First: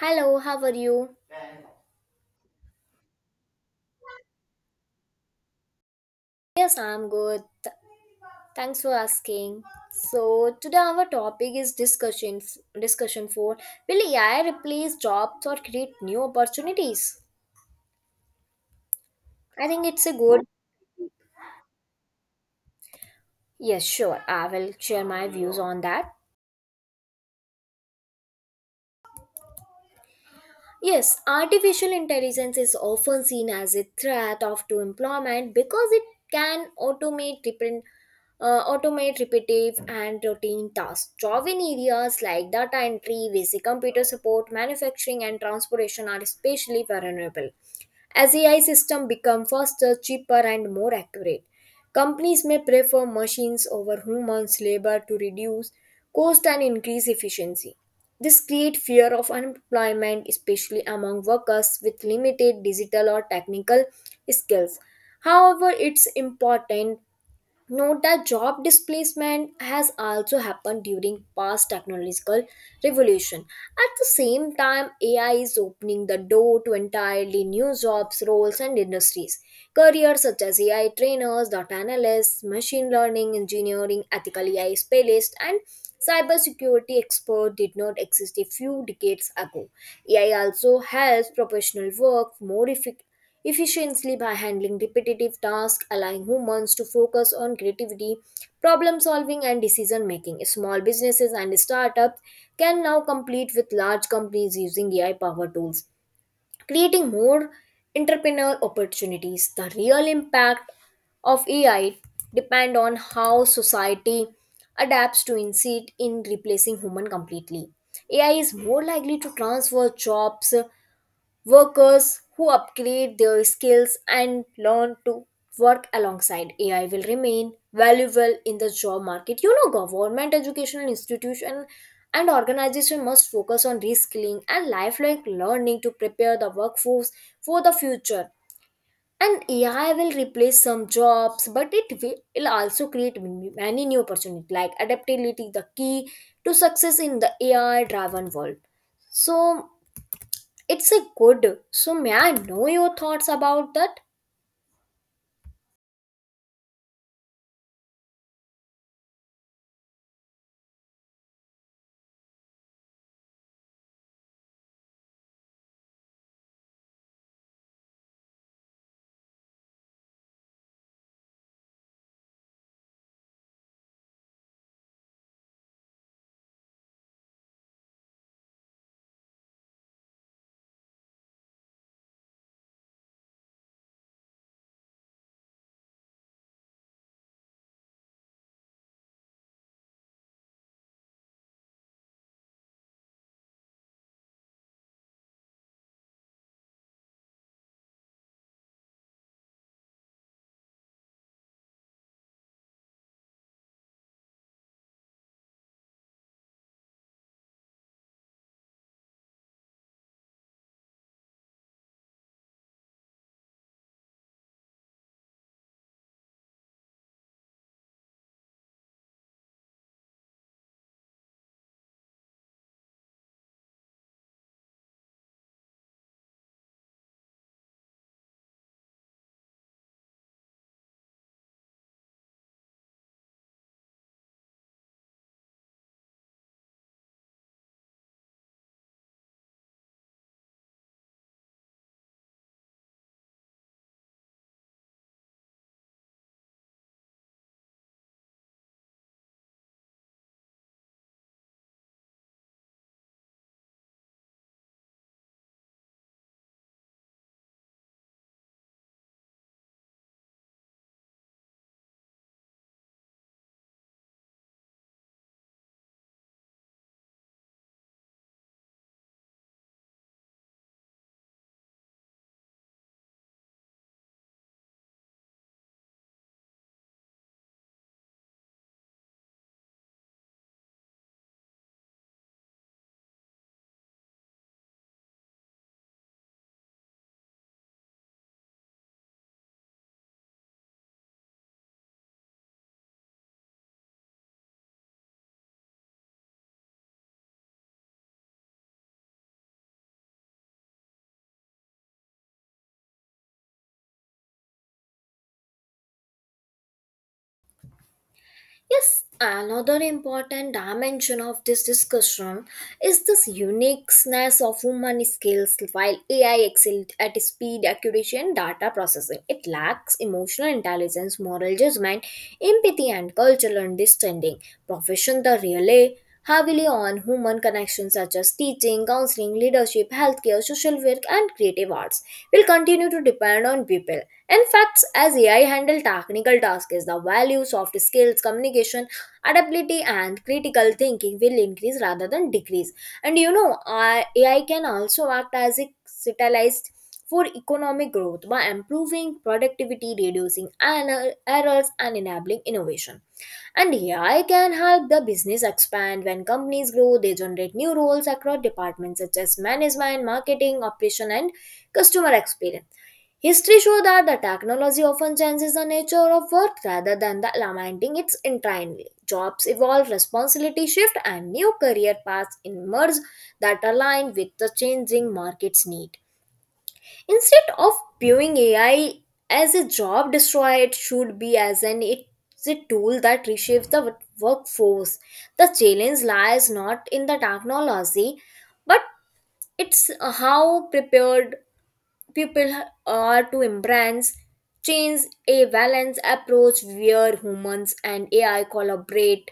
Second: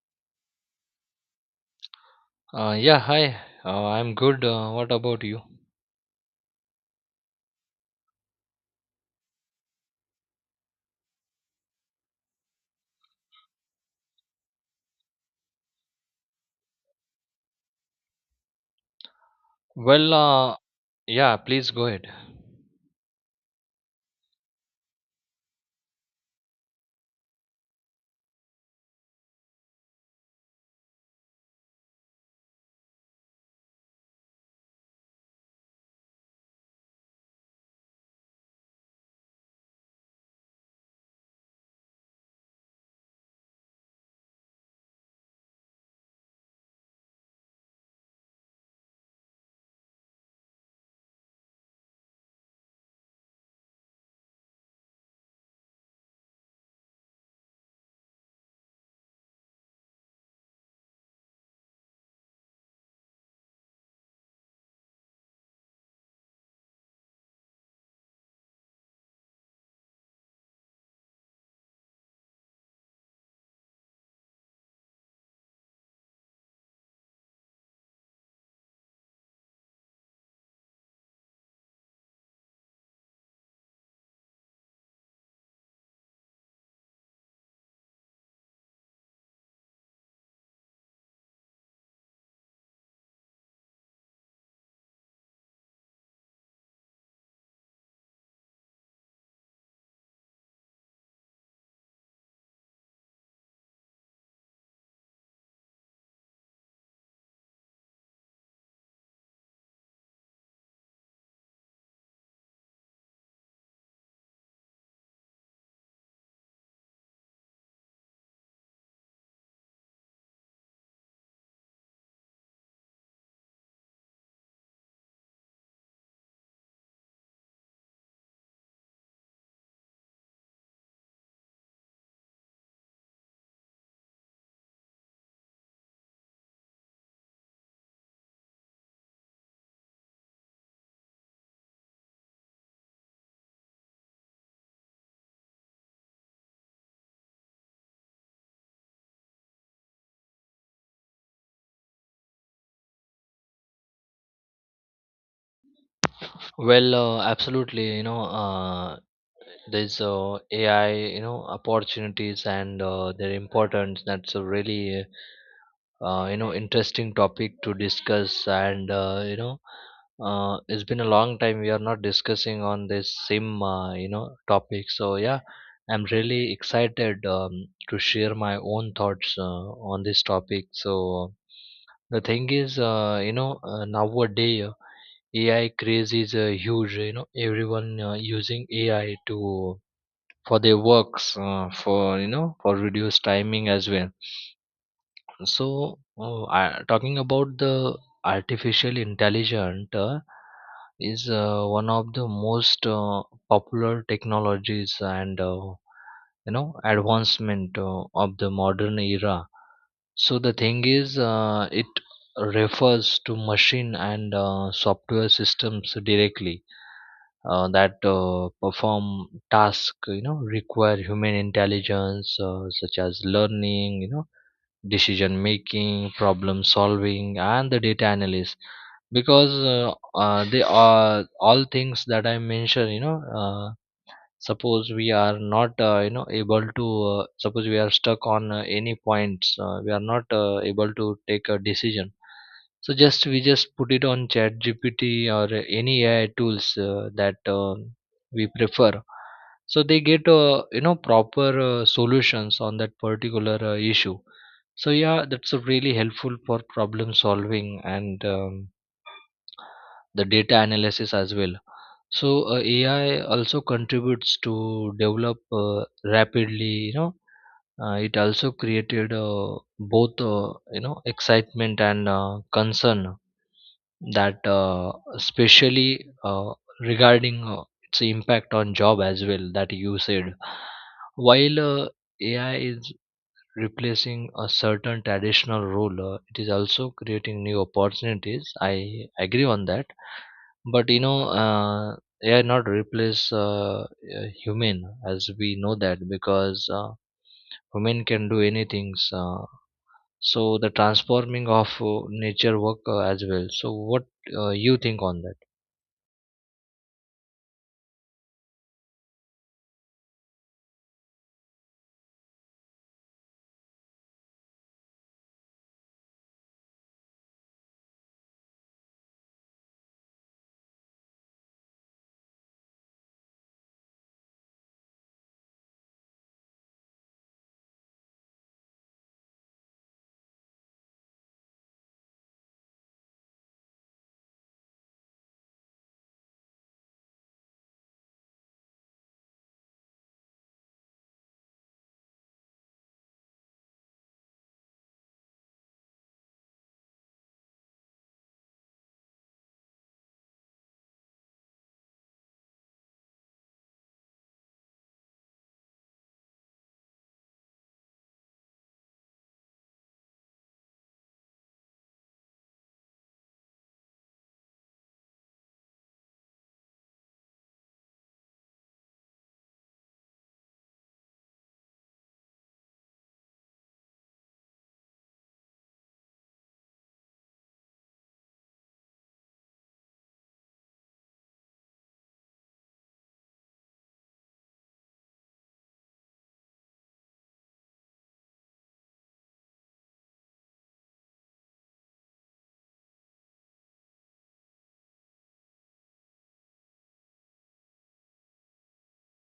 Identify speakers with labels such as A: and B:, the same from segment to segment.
A: Hello, how are you?
B: Yeah, hi. I'm good. What about you?
A: Yes, I'm good. Thanks for asking. So today our topic is discussion for will AI replace jobs or create new opportunities? I think it's a
B: Well,
A: good.
B: uh, yeah, please go ahead.
A: Yes, sure. I will share my views on that. Yes, artificial intelligence is often seen as a threat of to employment because it can automate different automate repetitive and routine tasks. Job in areas like data entry, basic computer support, manufacturing, and transportation are especially vulnerable. As AI systems become faster, cheaper, and more accurate, companies may prefer machines over humans' labor to reduce cost and increase efficiency. This creates fear of unemployment, especially among workers with limited digital or technical skills. However, it's important note that job displacement has also happened during past technological revolution. At the same time, AI is opening the door to entirely new jobs, roles, and industries. Careers such as AI trainers, data analysts, machine learning engineering, ethical AI specialists, and cybersecurity expert did not exist a few decades ago. AI also helps professional work more efficiently by handling repetitive tasks, allowing humans to focus on creativity, problem solving, and decision making. Small businesses and startups can now compete with large companies using AI powered tools, creating more entrepreneur opportunities. The real impact of AI depend on how society adapts to instead in replacing human completely. AI is more likely to transfer jobs. Workers who upgrade their skills and learn to work alongside AI will remain valuable in the job market. You know, government, educational institution, and organization must focus on reskilling and lifelong learning to prepare the workforce for the future. And AI will replace some jobs, but it will also create many new opportunities like adaptability, the key to success in the AI driven world. So it's a good. So, may I know your thoughts about that?
B: Absolutely. You know, there's AI, opportunities and their importance. That's a really interesting topic to discuss, and it's been a long time we are not discussing on this sim you know topic, so yeah, I'm really excited to share my own thoughts on this topic. So the thing is, nowadays, AI craze is huge, you know. Everyone using AI to, for their works, for, you know, for reduced timing as well. So, talking about the artificial intelligence, is one of the most popular technologies and advancement of the modern era. So the thing is, it refers to machine and software systems directly that perform tasks, you know, require human intelligence, such as learning, you know, decision making, problem solving, and the data analysis, because uh, they are all things that I mentioned, you know. Suppose we are not, able to, suppose we are stuck on any points, we are not able to take a decision, so just we just put it on chat GPT or any AI tools that we prefer, so they get, proper solutions on that particular issue. So yeah, that's really helpful for problem solving and, the data analysis as well. So, AI also contributes to develop rapidly. You know, it also created both, excitement and concern, that especially regarding its impact on job as well, that you said. While, uh, AI is replacing a certain traditional role, it is also creating new opportunities. I agree on that, but you know, AI not replace human, as we know that, because human can do anything. So the transforming of nature work as well. So what you think on that?
A: Yes, another important dimension of this discussion is this uniqueness of human skills. While AI excels at speed, accuracy, and data processing, it lacks emotional intelligence, moral judgment, empathy, and cultural understanding. Professions that rely heavily on human connections, such as teaching, counseling, leadership, healthcare, social work, and creative arts, will continue to depend on people. In fact, as AI handle technical tasks, the value, soft skills, communication, adaptability, and critical thinking will increase rather than decrease. And you know, AI can also act as a catalyst for economic growth by improving productivity, reducing errors, and enabling innovation. And AI can help the business expand. When companies grow, they generate new roles across departments such as management, marketing, operation, and customer experience. History shows that the technology often changes the nature of work rather than the lamenting its intrinsic. Jobs evolve, responsibility shift, and new career paths emerge that align with the changing market's need. Instead of viewing AI as a job destroyer, it should be as an it's a tool that reshapes the workforce. The challenge lies not in the technology, but it's how prepared people are to embrace change. A balanced approach where humans and AI collaborate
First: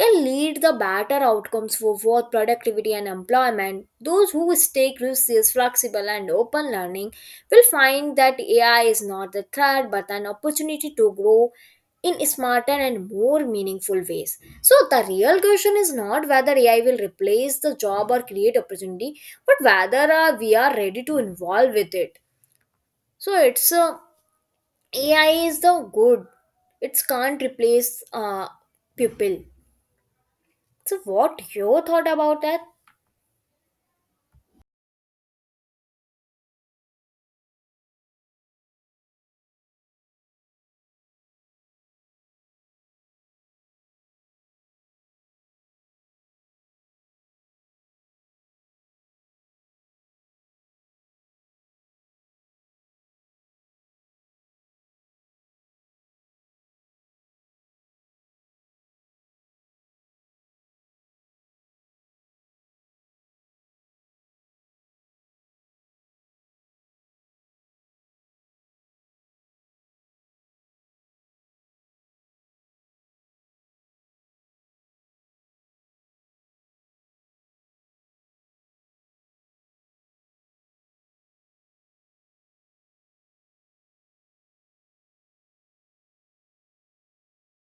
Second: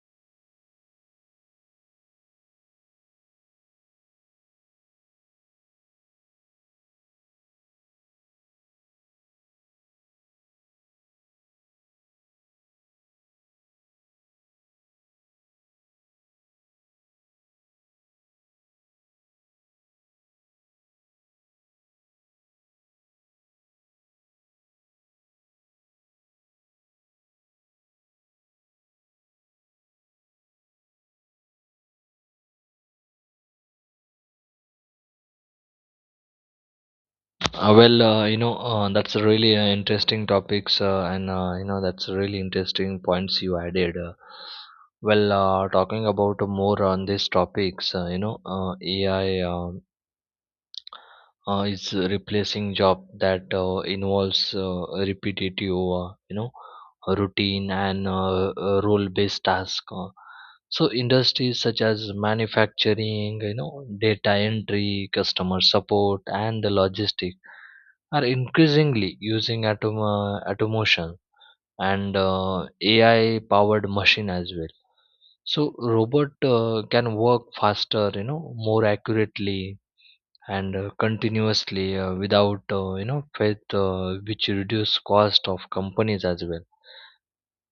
A: can lead the better outcomes for both productivity and employment. Those who stay curious, flexible, and open learning will find that AI is not a threat but an opportunity to grow in smarter and more meaningful ways. So the real question is not whether AI will replace the job or create opportunity, but whether we are ready to involve with it. So it's a AI is the good. It can't replace people. So what your thought about that?
B: You know, that's a really interesting topics, and, that's a really interesting points you added. Talking about more on these topics, AI. Is replacing job that involves repetitive, routine and role based task. So industries such as manufacturing, you know, data entry, customer support, and the logistic are increasingly using automation and AI powered machine as well. So robot can work faster, you know, more accurately and continuously without, faith, which reduce cost of companies as well.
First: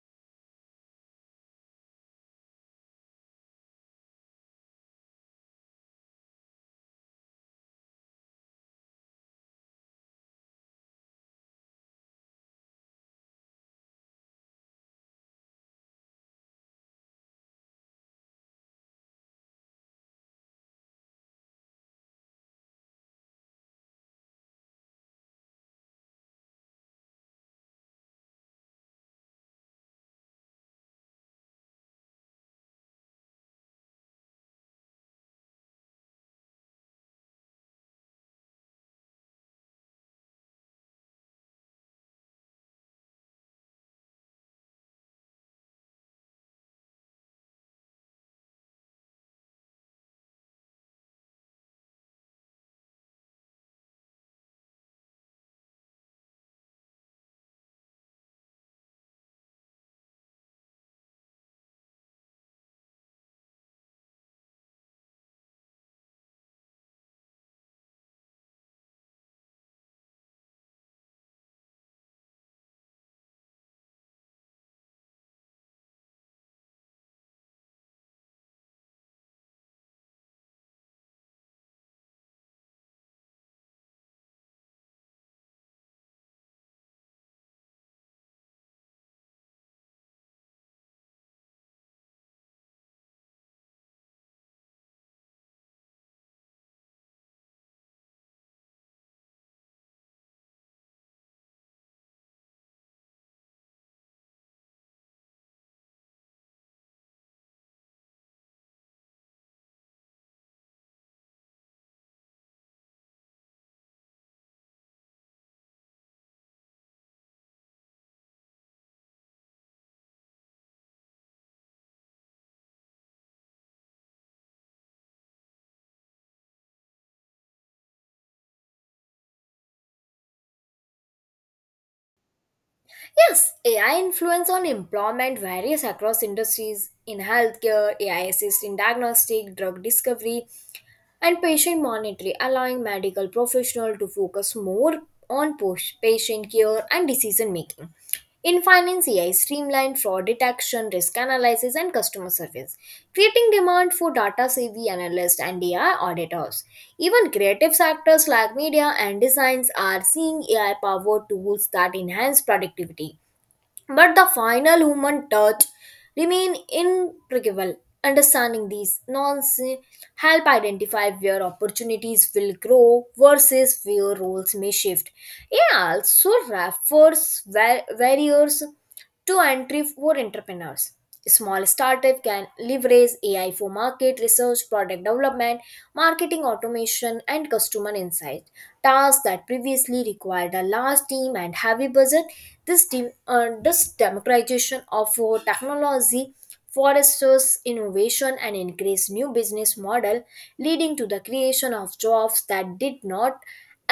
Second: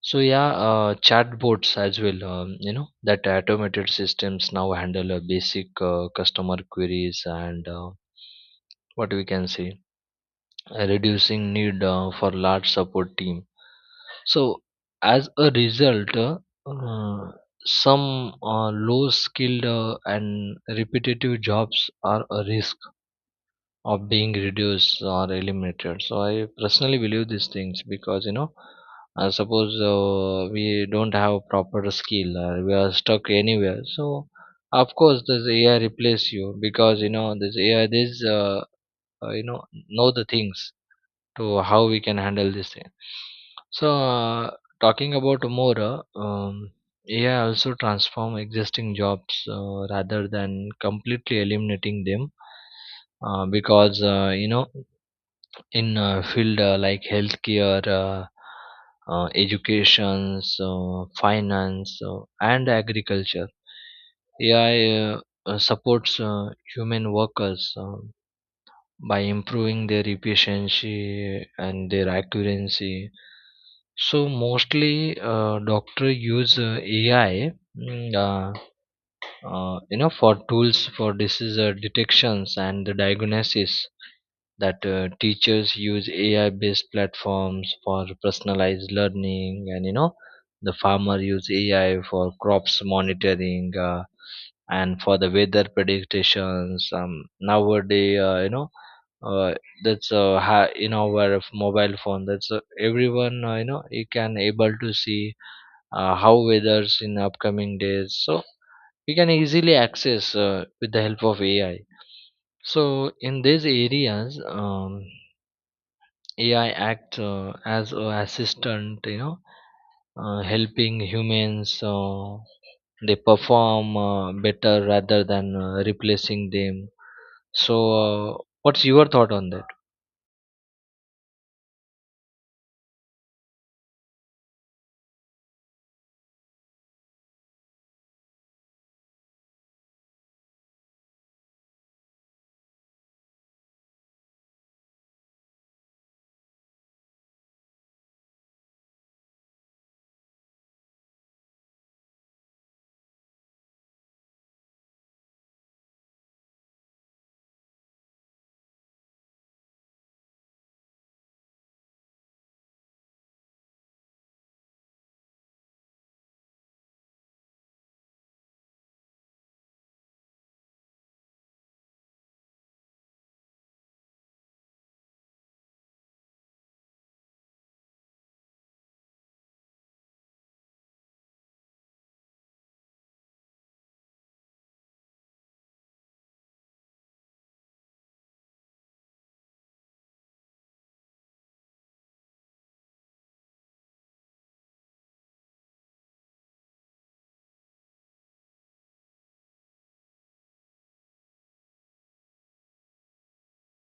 B: So yeah, chatbots as well, you know, that automated systems now handle basic customer queries and, what we can say, reducing need for large support team. So as a result, uh, some low skilled and repetitive jobs are a risk of being reduced or eliminated. So I personally believe these things, because you know, suppose we don't have proper skill, or we are stuck anywhere, so of course this AI replace you, because you know, this AI, this uh, you know know the things to how we can handle this thing. So, talking about more, AI also transform existing jobs rather than completely eliminating them, because, in field like healthcare, education, finance, and agriculture, AI supports human workers, by improving their efficiency and their accuracy. So mostly, doctor use AI, mm, uh, for tools for disease detections and the diagnosis. That teachers use AI-based platforms for personalized learning, and you know, the farmer use AI for crops monitoring. And for the weather predictions, nowadays, uh, that's in our mobile phone, that's everyone, you can able to see how weather's in upcoming days, so we can easily access with the help of AI. So in these areas, AI acts as a assistant, you know, helping humans they perform better rather than replacing them. So uh, what's your thought on that?
A: Yes, AI influence on employment varies across industries. In healthcare, AI assists in diagnostic drug discovery and patient monitoring, allowing medical professional to focus more on patient care and decision making. In finance, AI streamlined fraud detection, risk analysis, and customer service, creating demand for data savvy analysts and AI auditors. Even creative sectors like media and designs are seeing AI powered tools that enhance productivity, but the final human touch remain intricable. Understanding these nonsense help identify where opportunities will grow versus where roles may shift. It also refers barriers two entry for entrepreneurs. Small startup can leverage AI for market research, product development, marketing automation, and customer insight. Tasks that previously required a large team and heavy budget. This democratization of technology fosters innovation and encouraged new business model, leading to the creation of jobs that did not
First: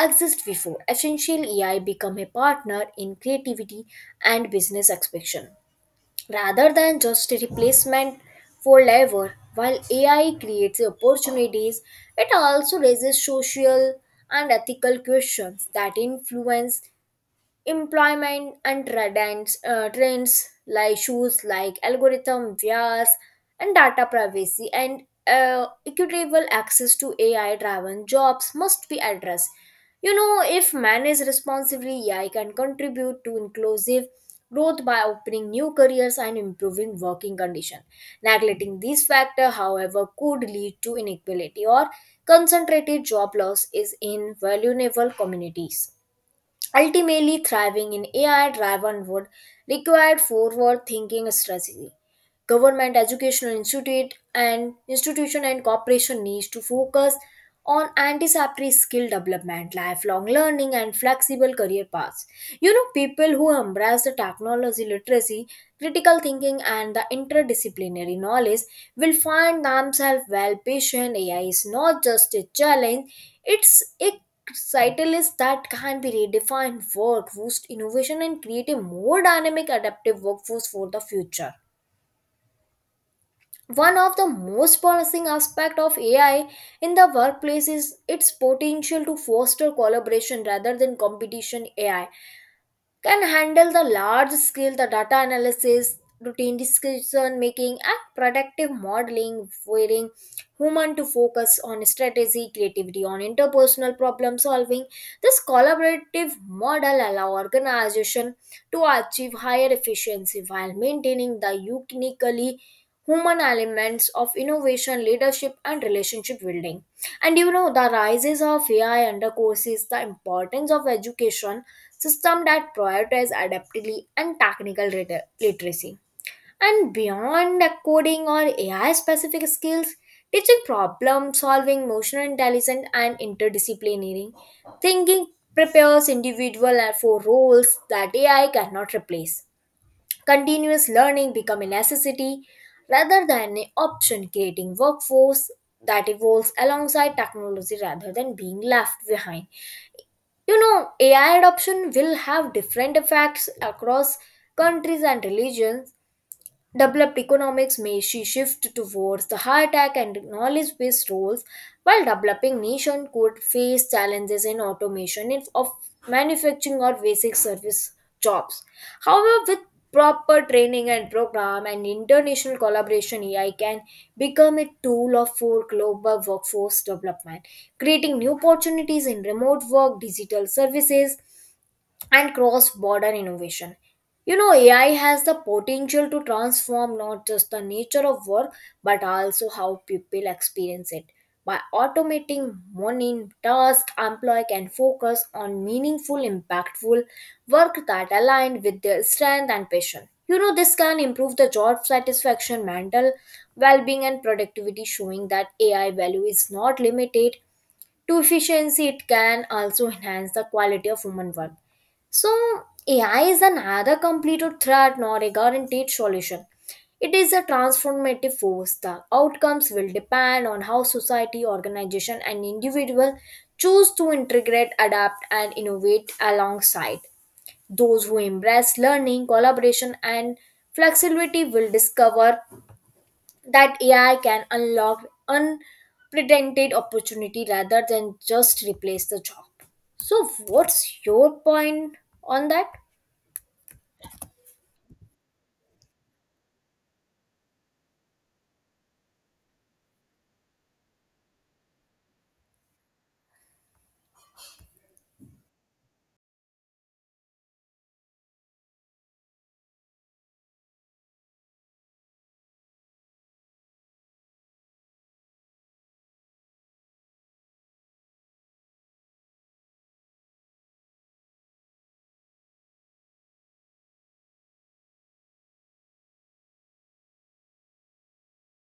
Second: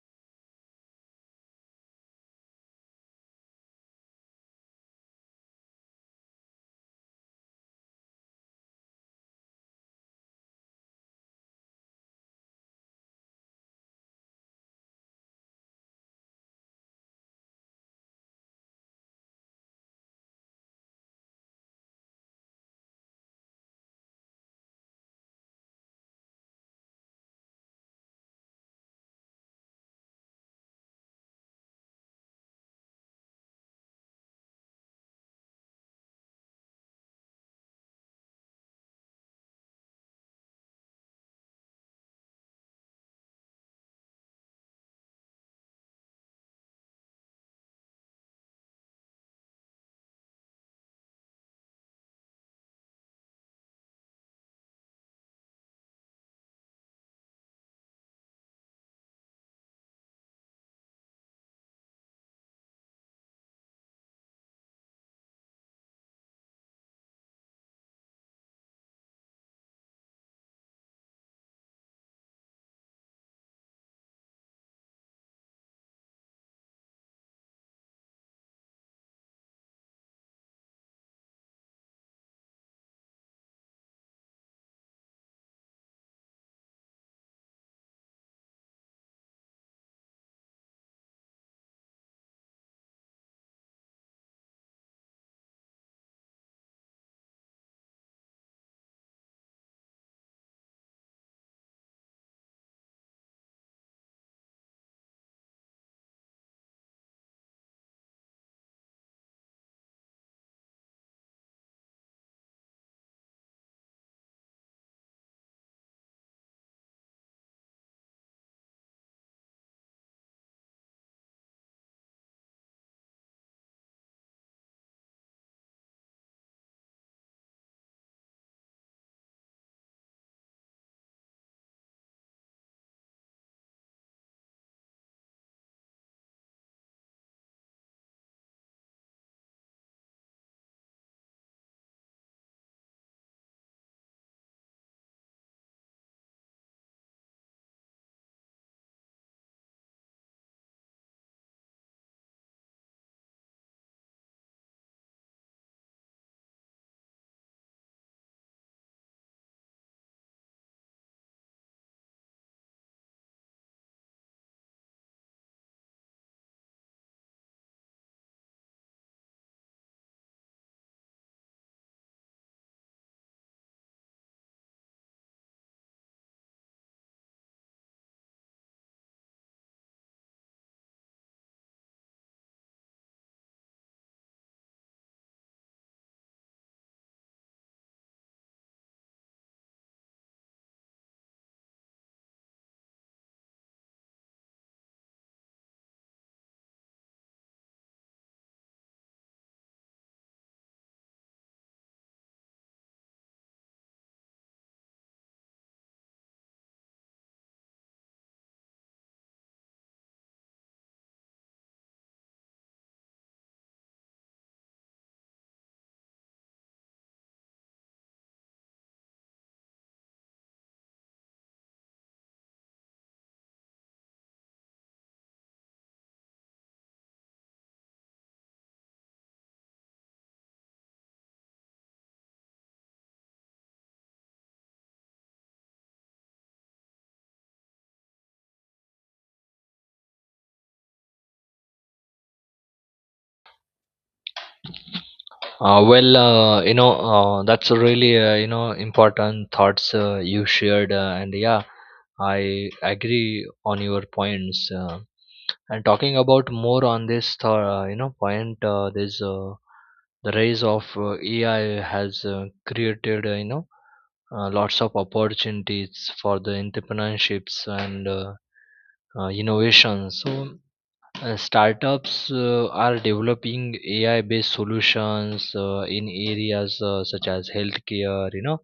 A: exist before. Essential AI become a partner in creativity and business expansion rather than just a replacement for labor. While AI creates opportunities, it also raises social and ethical questions that influence employment and trends like shoes like algorithm bias and data privacy and equitable access to AI driven jobs must be addressed. You know, if managed responsibly, AI can contribute to inclusive growth by opening new careers and improving working conditions. Neglecting these factors, however, could lead to inequality or concentrated job loss is in vulnerable communities. Ultimately, thriving in AI driven would require forward thinking strategy. Government, educational institute and institution, and cooperation needs to focus on anticipatory skill development, lifelong learning, and flexible career paths. You know, people who embrace the technology literacy, critical thinking, and the interdisciplinary knowledge will find themselves well patient. AI is not just a challenge, it's a catalyst that can be redefined work, boost innovation, and create a more dynamic adaptive workforce for the future. One of the most promising aspects of AI in the workplace is its potential to foster collaboration rather than competition. AI can handle the large scale the data analysis, routine decision making, and predictive modeling, requiring human to focus on strategy, creativity, on interpersonal problem solving. This collaborative model allow organization to achieve higher efficiency while maintaining the uniquely human elements of innovation, leadership, and relationship building. And you know, the rises of AI undercourses the importance of education system that prioritize adaptability and technical literacy. And beyond coding or AI specific skills, teaching problem solving, emotional intelligence, and interdisciplinary thinking prepares individual for roles that AI cannot replace. Continuous learning become a necessity rather than an option, creating workforce that evolves alongside technology rather than being left behind. You know, AI adoption will have different effects across countries and religions. Developed economics may she shift towards the high tech and knowledge based roles, while developing nations could face challenges in automation of manufacturing or basic service jobs. However, with proper training and program and international collaboration, AI can become a tool of for global workforce development, creating new opportunities in remote work, digital services, and cross border innovation. You know, AI has the potential to transform not just the nature of work but also how people experience it. By automating mundane tasks, employee can focus on meaningful, impactful work that aligned with their strength and passion. You know, this can improve the job satisfaction, mental well being, and productivity, showing that AI value is not limited to efficiency. It can also enhance the quality of human work. So AI is another complete threat, not a guaranteed solution. It is a transformative force. The outcomes will depend on how society, organization, and individual choose to integrate, adapt, and innovate alongside. Those who embrace learning, collaboration, and flexibility will discover that AI can unlock unprecedented opportunity rather than just replace the job. So, what's your point on that?
B: That's a really important thoughts you shared, and yeah, I agree on your points. And talking about more on this, point, the rise of AI has created, lots of opportunities for the entrepreneurships and innovation. So startups are developing AI based solutions in areas such as healthcare, you know,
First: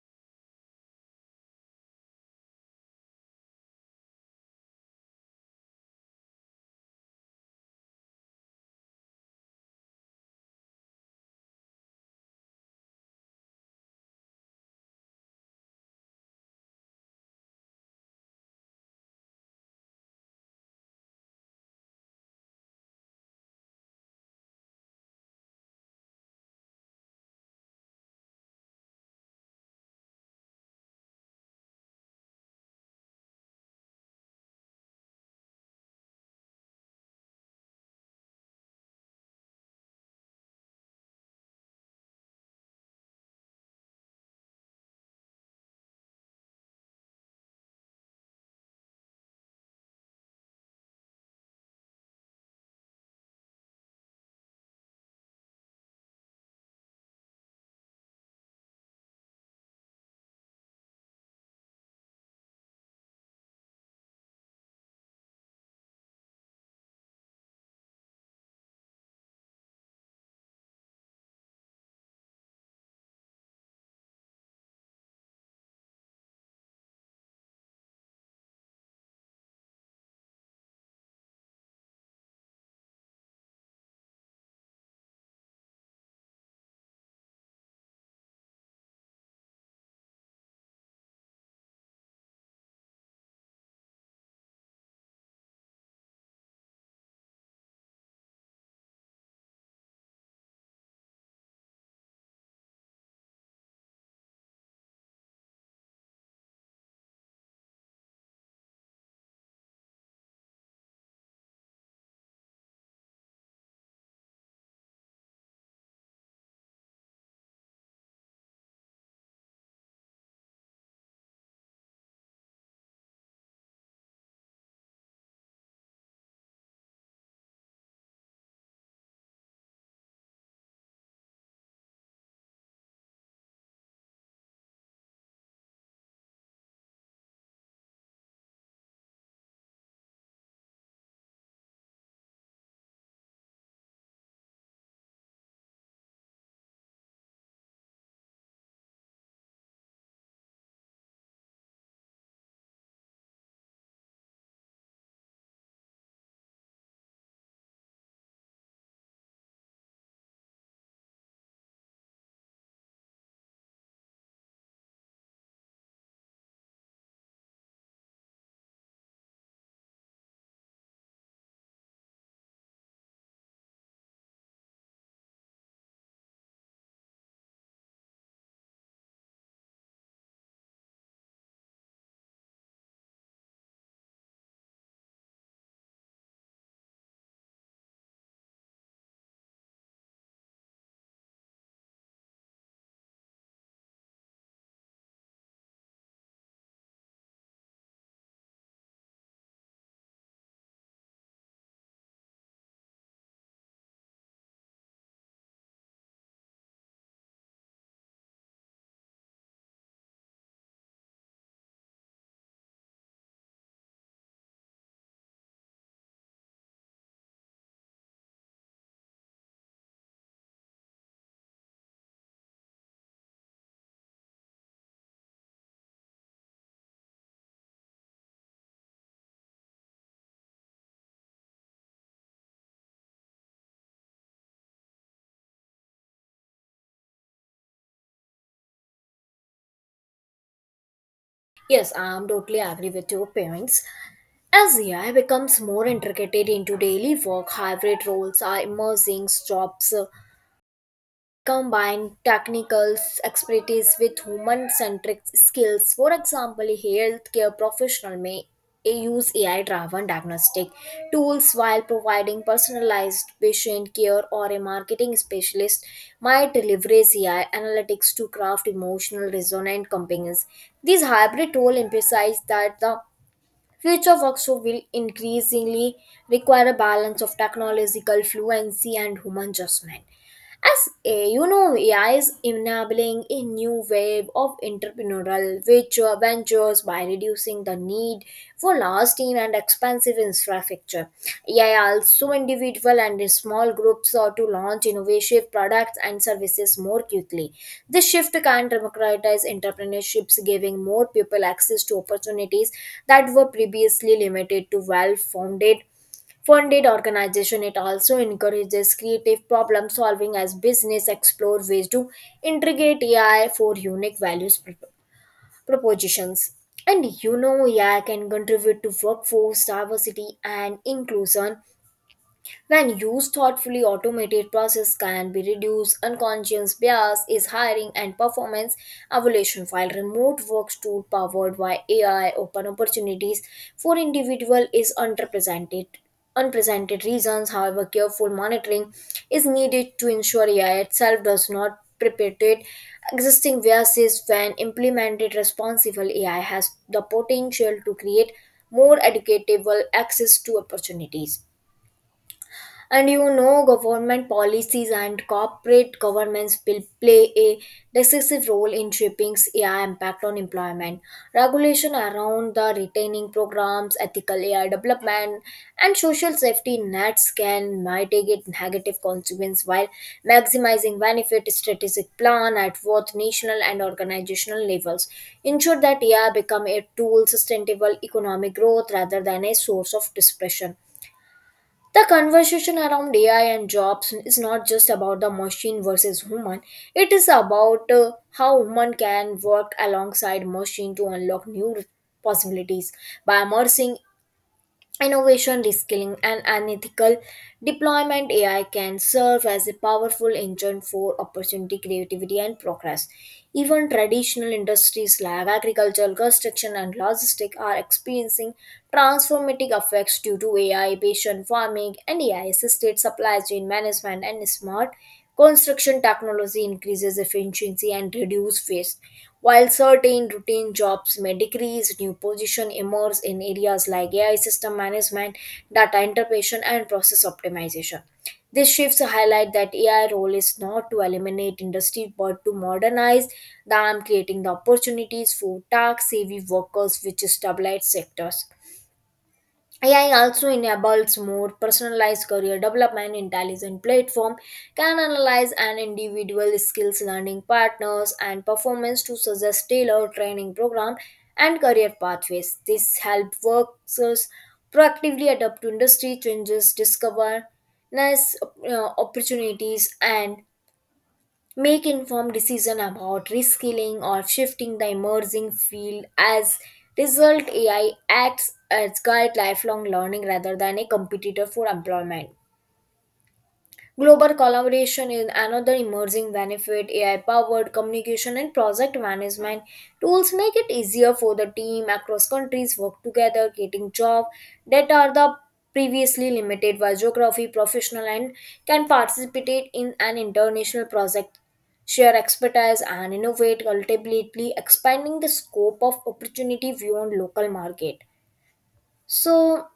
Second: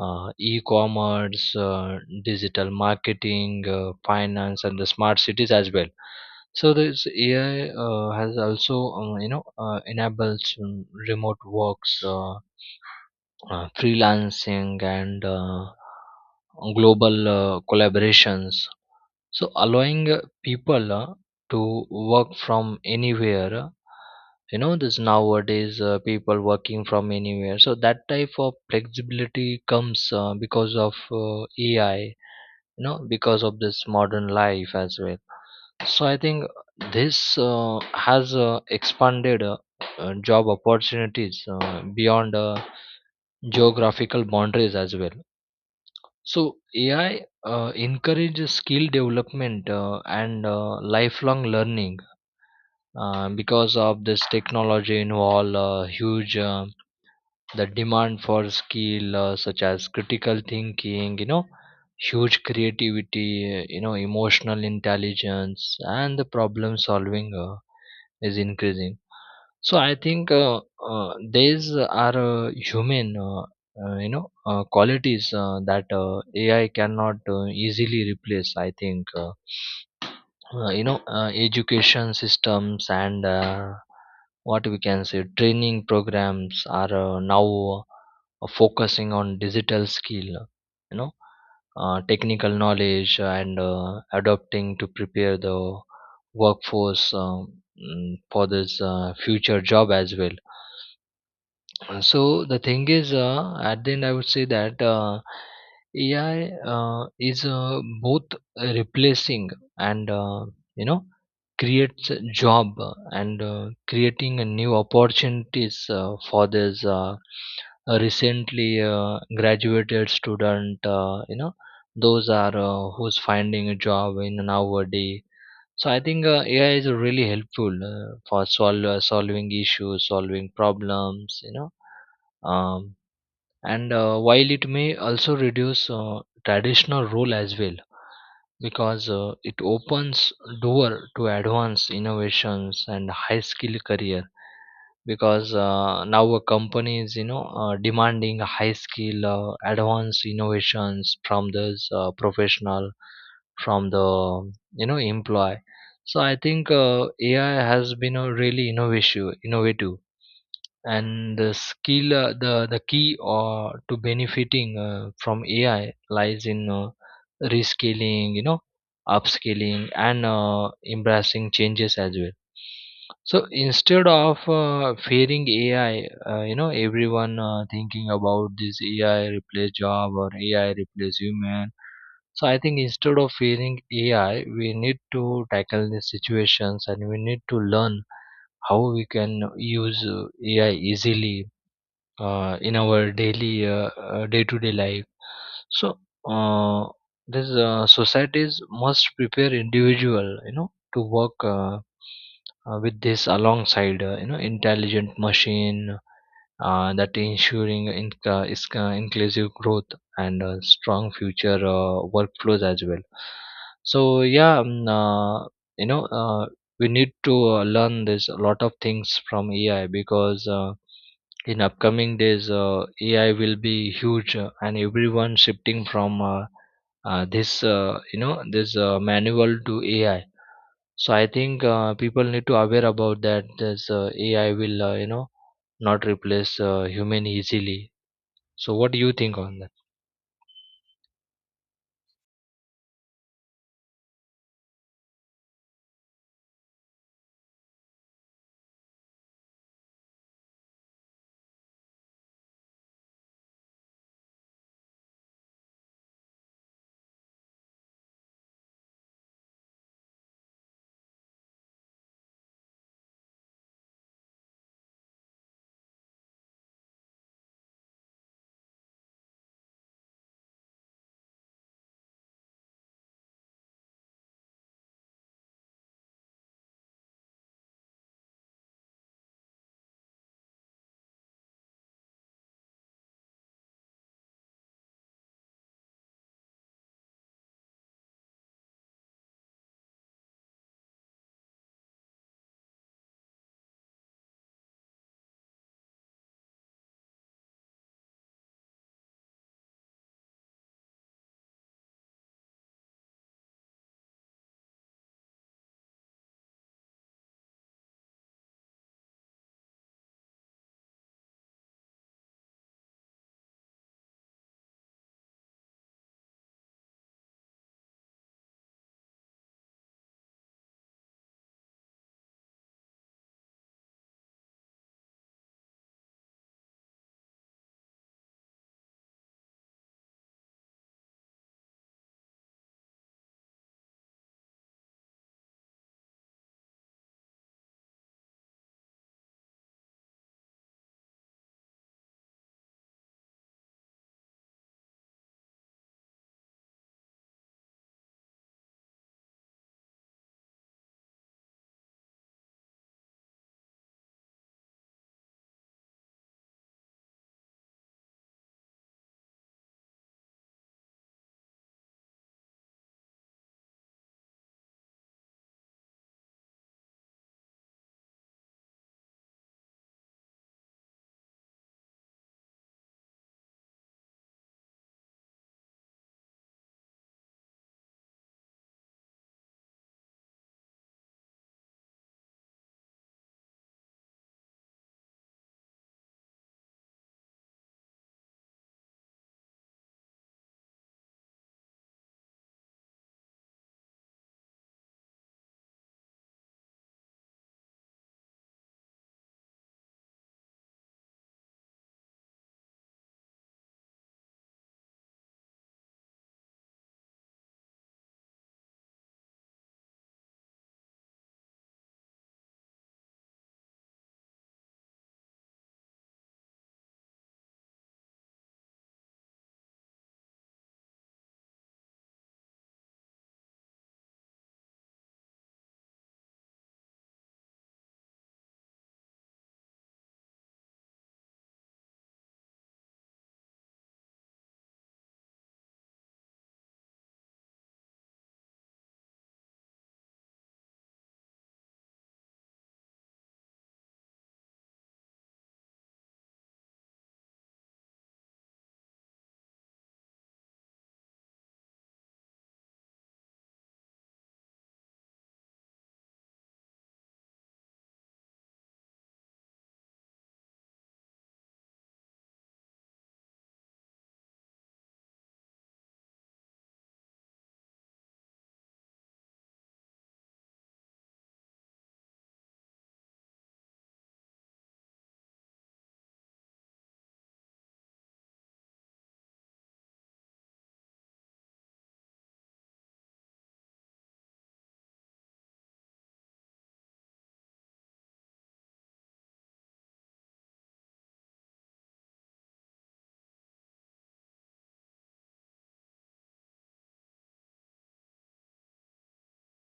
B: uh, e commerce, digital marketing, finance, and the smart cities as well. So, this AI has also, enables, remote works, freelancing, and global collaborations, so allowing people to work from anywhere, this nowadays people working from anywhere. So that type of flexibility comes because of AI, you know, because of this modern life as well. So I think this has expanded job opportunities beyond geographical boundaries as well. So AI encourages skill development and lifelong learning, because of this technology involve huge, the demand for skill such as critical thinking, you know, huge creativity, emotional intelligence, and the problem solving is increasing. So I think these are human, qualities that AI cannot easily replace, I think. Education systems and, what we can say, training programs are now focusing on digital skill, you know, technical knowledge and adopting to prepare the workforce, for this future job as well. So the thing is, at the end, I would say that AI is both replacing and, you know creates a job, and creating a new opportunities for this recently graduated student. You know, those are who's finding a job in nowadays. So I think AI is really helpful for solving issues, solving problems, you know. um, and while it may also reduce traditional role as well, because it opens door to advanced innovations and high skill career, because now a company is, you know, demanding high skill advanced innovations from this professional, from the, you know, employee. So I think AI has been a really, innovative and the skill. The key to benefiting from AI lies in rescaling, you know, upscaling and embracing changes as well. So instead of fearing AI, everyone thinking about this AI replace job or AI replace human, so I think instead of fearing AI we need to tackle these situations, and we need to learn how we can use AI easily in our daily, day-to-day life. So uh, this societies must prepare individual, you know, to work with this alongside, intelligent machine, that ensuring inclusive growth and strong future workflows as well. So yeah, you know, uh, we need to learn this a lot of things from AI, because in upcoming days, AI will be huge, and everyone shifting from, this manual to AI. So I think people need to aware about that. This AI will, not replace human easily. So what do you think on that?
A: Yes, I'm totally agree with your points. As AI becomes more integrated into daily work, hybrid roles are emerging jobs combine technical expertise with human-centric skills. For example, a healthcare professional may use AI-driven diagnostic tools while providing personalized patient care, or a marketing specialist might leverage AI analytics to craft emotional resonant campaigns. This hybrid role emphasizes that the future work so will increasingly require a balance of technological fluency and human judgment. As a, you know, AI is enabling a new wave of entrepreneurial ventures by reducing the need for large team and expensive infrastructure. AI also individual and in small groups or to launch innovative products and services more quickly. This shift can democratize entrepreneurships, giving more people access to opportunities that were previously limited to well founded funded organization. It also encourages creative problem solving as business explore ways to integrate AI for unique values propositions. And you know, AI can contribute to workforce diversity and inclusion. When used thoughtfully, automated process can be reduced unconscious bias is hiring and performance evaluation, while remote work tool powered by AI open opportunities for individual is underrepresented unprecedented reasons. However, careful monitoring is needed to ensure AI itself does not perpetuate existing biases. When implemented responsibly, AI has the potential to create more educatable access to opportunities, and government policies and corporate governments will play a decisive role in shaping AI impact on employment. Regulation around the retaining programs, ethical AI development, and social safety nets can mitigate negative consequences while maximizing benefit. Strategic plan at both national and organizational levels ensure that AI become a tool sustainable economic growth rather than a source of dispersion. The conversation around AI and jobs is not just about the machine versus human. It is about how human can work alongside machine to unlock new possibilities. By immersing innovation, reskilling, and unethical deployment, AI can serve as a powerful engine for opportunity, creativity, and progress. Even traditional industries like agriculture, construction, and logistics are experiencing transformative effects due to AI, patient farming, and AI assisted supply chain management and smart construction technology increases efficiency and reduces waste, while certain routine jobs may decrease. New positions emerge in areas like AI system management, data interpretation, and process optimization. These shifts highlight that AI role is not to eliminate industry but to modernize them, creating the opportunities for tax savvy workers which stabilize sectors. AI also enables more personalized career development. Intelligent platform can analyze an individual skills, learning partners, and performance to suggest tailored training program and career pathways. This helps workers proactively adapt to industry changes, discover nice opportunities, and make informed decision about reskilling or shifting the emerging field. As result, AI acts as guide lifelong learning rather than a competitor for employment. Global collaboration is another emerging benefit. AI powered communication and project management tools make it easier for the team across countries work together, getting job that are the previously limited by geography, professional, and can participate in an international project, share expertise, and innovate, ultimately expanding the scope of opportunity beyond local market. So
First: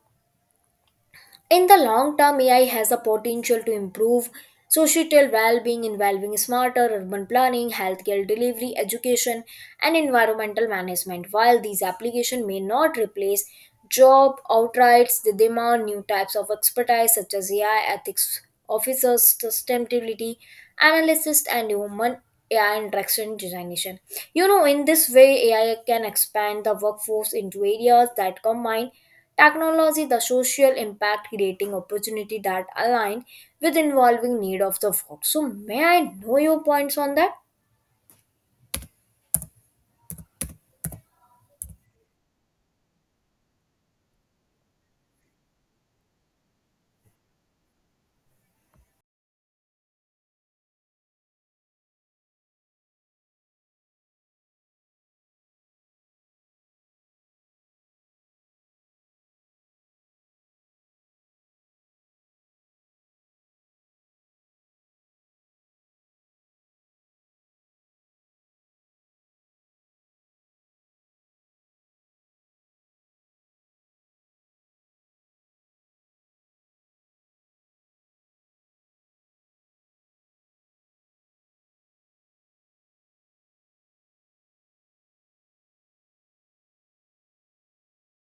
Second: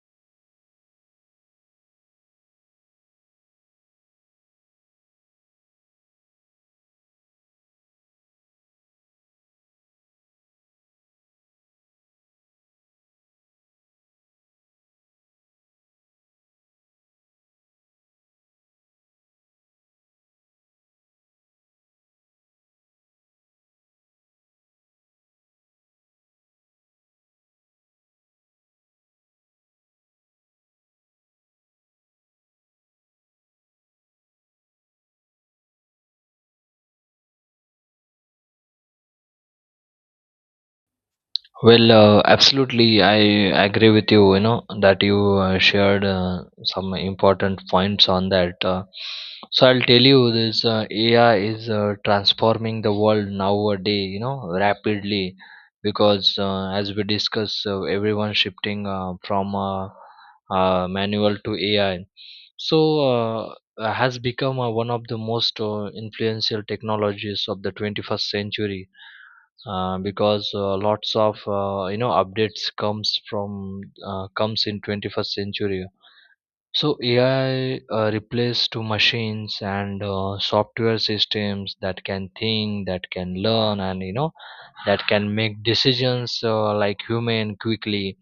A: in the long term, AI has the potential to improve societal well being, involving smarter urban planning, healthcare delivery, education, and environmental management. While these applications may not replace job outright, they demand new types of expertise such as AI ethics officers, sustainability analysis, and human AI interaction designation. In this way, AI can expand the workforce into areas that combine technology, the social impact creating opportunity that align with involving need of the work. So may I know your points on that?
B: Absolutely, I agree with you. You know that you shared some important points on that. So I'll tell you this: AI is transforming the world nowadays, you know, rapidly, because as we discuss, everyone shifting from manual to AI. So has become one of the most influential technologies of the 21st century, because lots of, updates comes in 21st century. So AI replace to machines and software systems that can think, that can learn, and, you know, that can make decisions like human quickly.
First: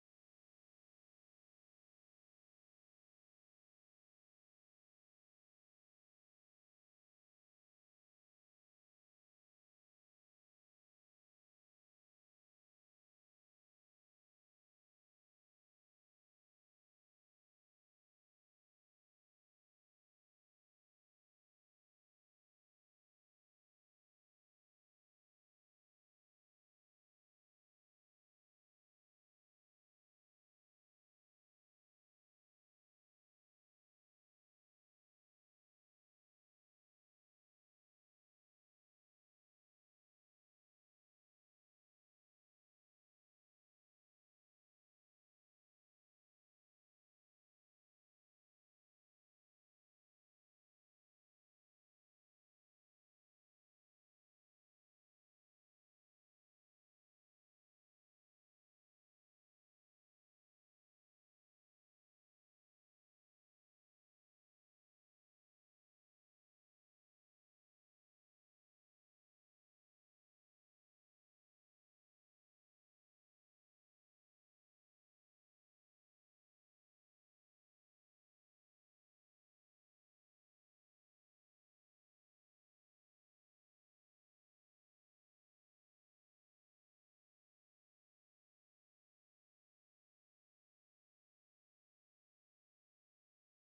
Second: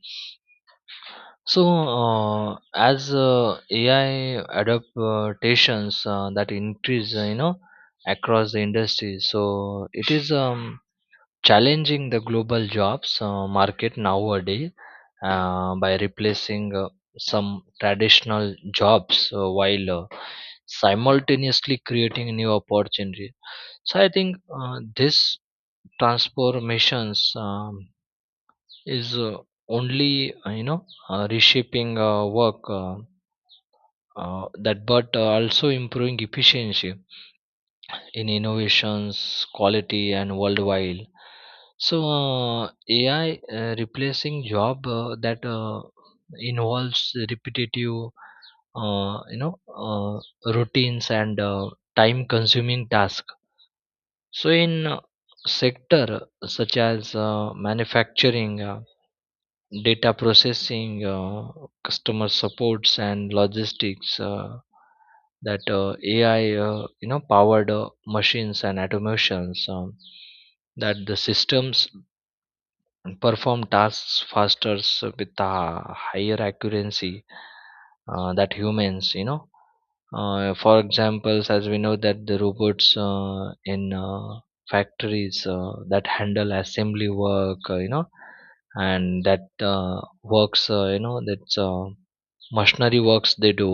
B: So as AI adaptations that increase, across the industry, so it is, challenging the global jobs market nowadays, by replacing some traditional jobs while simultaneously creating new opportunities. So I think this transformations, is only, reshaping work, that, but also improving efficiency in innovations, quality, and worldwide. So AI replacing job that involves repetitive, uh, you know, routines and time-consuming tasks. So in sector such as manufacturing, data processing, customer supports, and logistics. That AI, powered machines and automations, that the systems perform tasks faster with a higher accuracy that humans, you know, for examples, as we know that the robots in factories that handle assembly work, you know, and that works, that's machinery works they do,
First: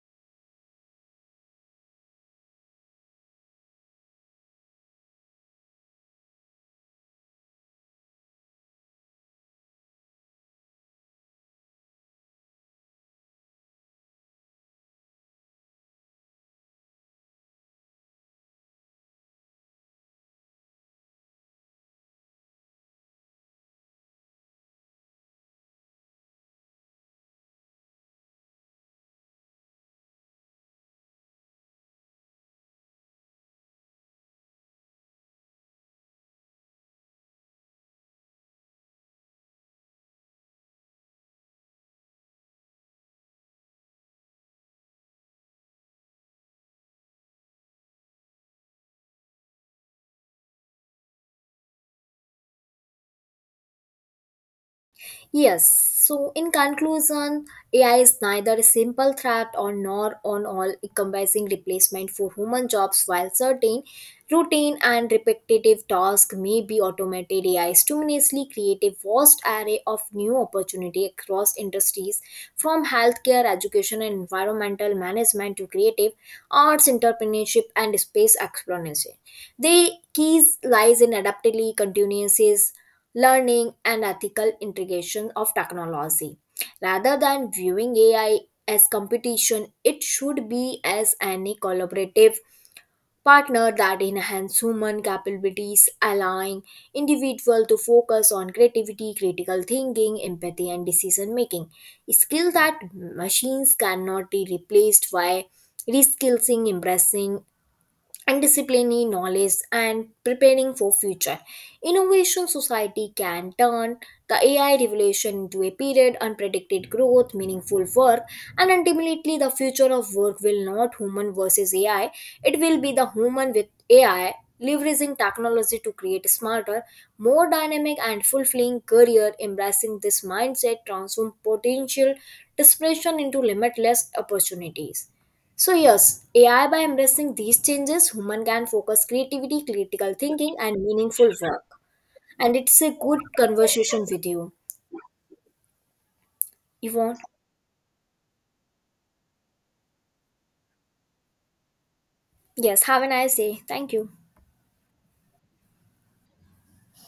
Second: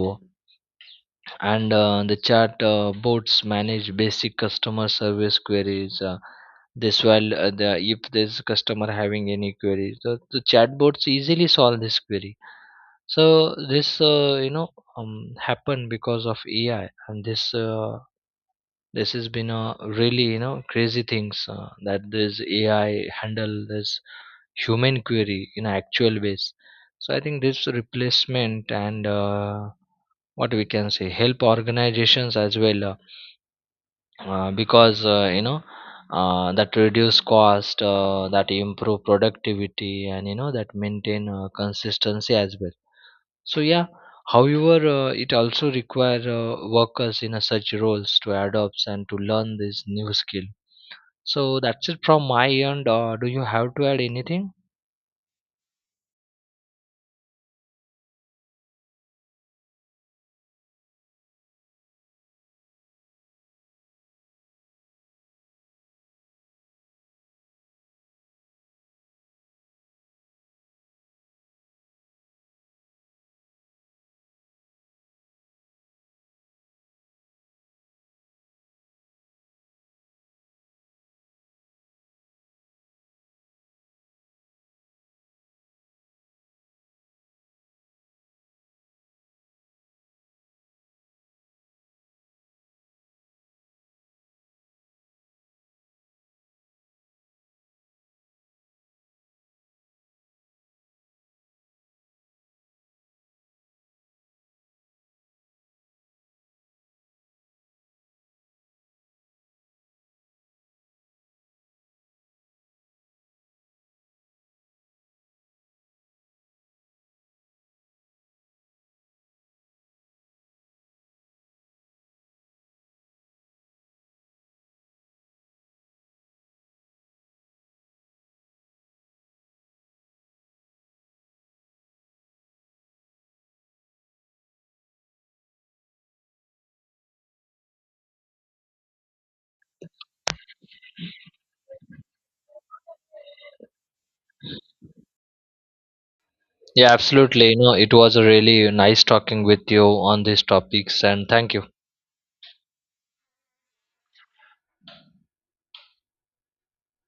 B: and the chat bots manage basic customer service queries, this while the if this customer having any query, the chatbots easily solve this query. So this, happened because of AI, and this this has been a really, you know, crazy things that this AI handle this human query in actual ways. So I think this replacement and, what we can say, help organizations as well, because, that reduce cost, that improve productivity, and you know, that maintain consistency as well. So yeah, however, it also require workers in a such roles to adopt and to learn this new skill. So that's it from my end. Do you have to add anything?
A: Yes, so in conclusion, AI is neither a simple threat or nor on all encompassing replacement for human jobs. While certain routine and repetitive tasks may be automated, AI stimulatively create a vast array of new opportunity across industries, from healthcare, education, and environmental management to creative arts, entrepreneurship, and space exploration. The keys lies in adaptability, continuances, learning, and ethical integration of technology. Rather than viewing AI as competition, it should be as any collaborative partner that enhance human capabilities, allowing individual to focus on creativity, critical thinking, empathy, and decision making. Skill that machines cannot be replaced by reskilling, embracing and disciplining knowledge and preparing for future innovation society can turn the AI revolution into a period unpredicted growth meaningful work, and ultimately the future of work will not human versus AI, it will be the human with AI, leveraging technology to create smarter, more dynamic, and fulfilling career. Embracing this mindset transform potential desperation into limitless opportunities. So, yes, AI, by embracing these changes, human can focus creativity, critical thinking, and meaningful work. And it's a good conversation with you,
B: Yeah,
A: Yvonne.
B: absolutely, you know, it was a really nice talking with you on these topics, and thank you.
A: Yes, have a nice day. Thank you.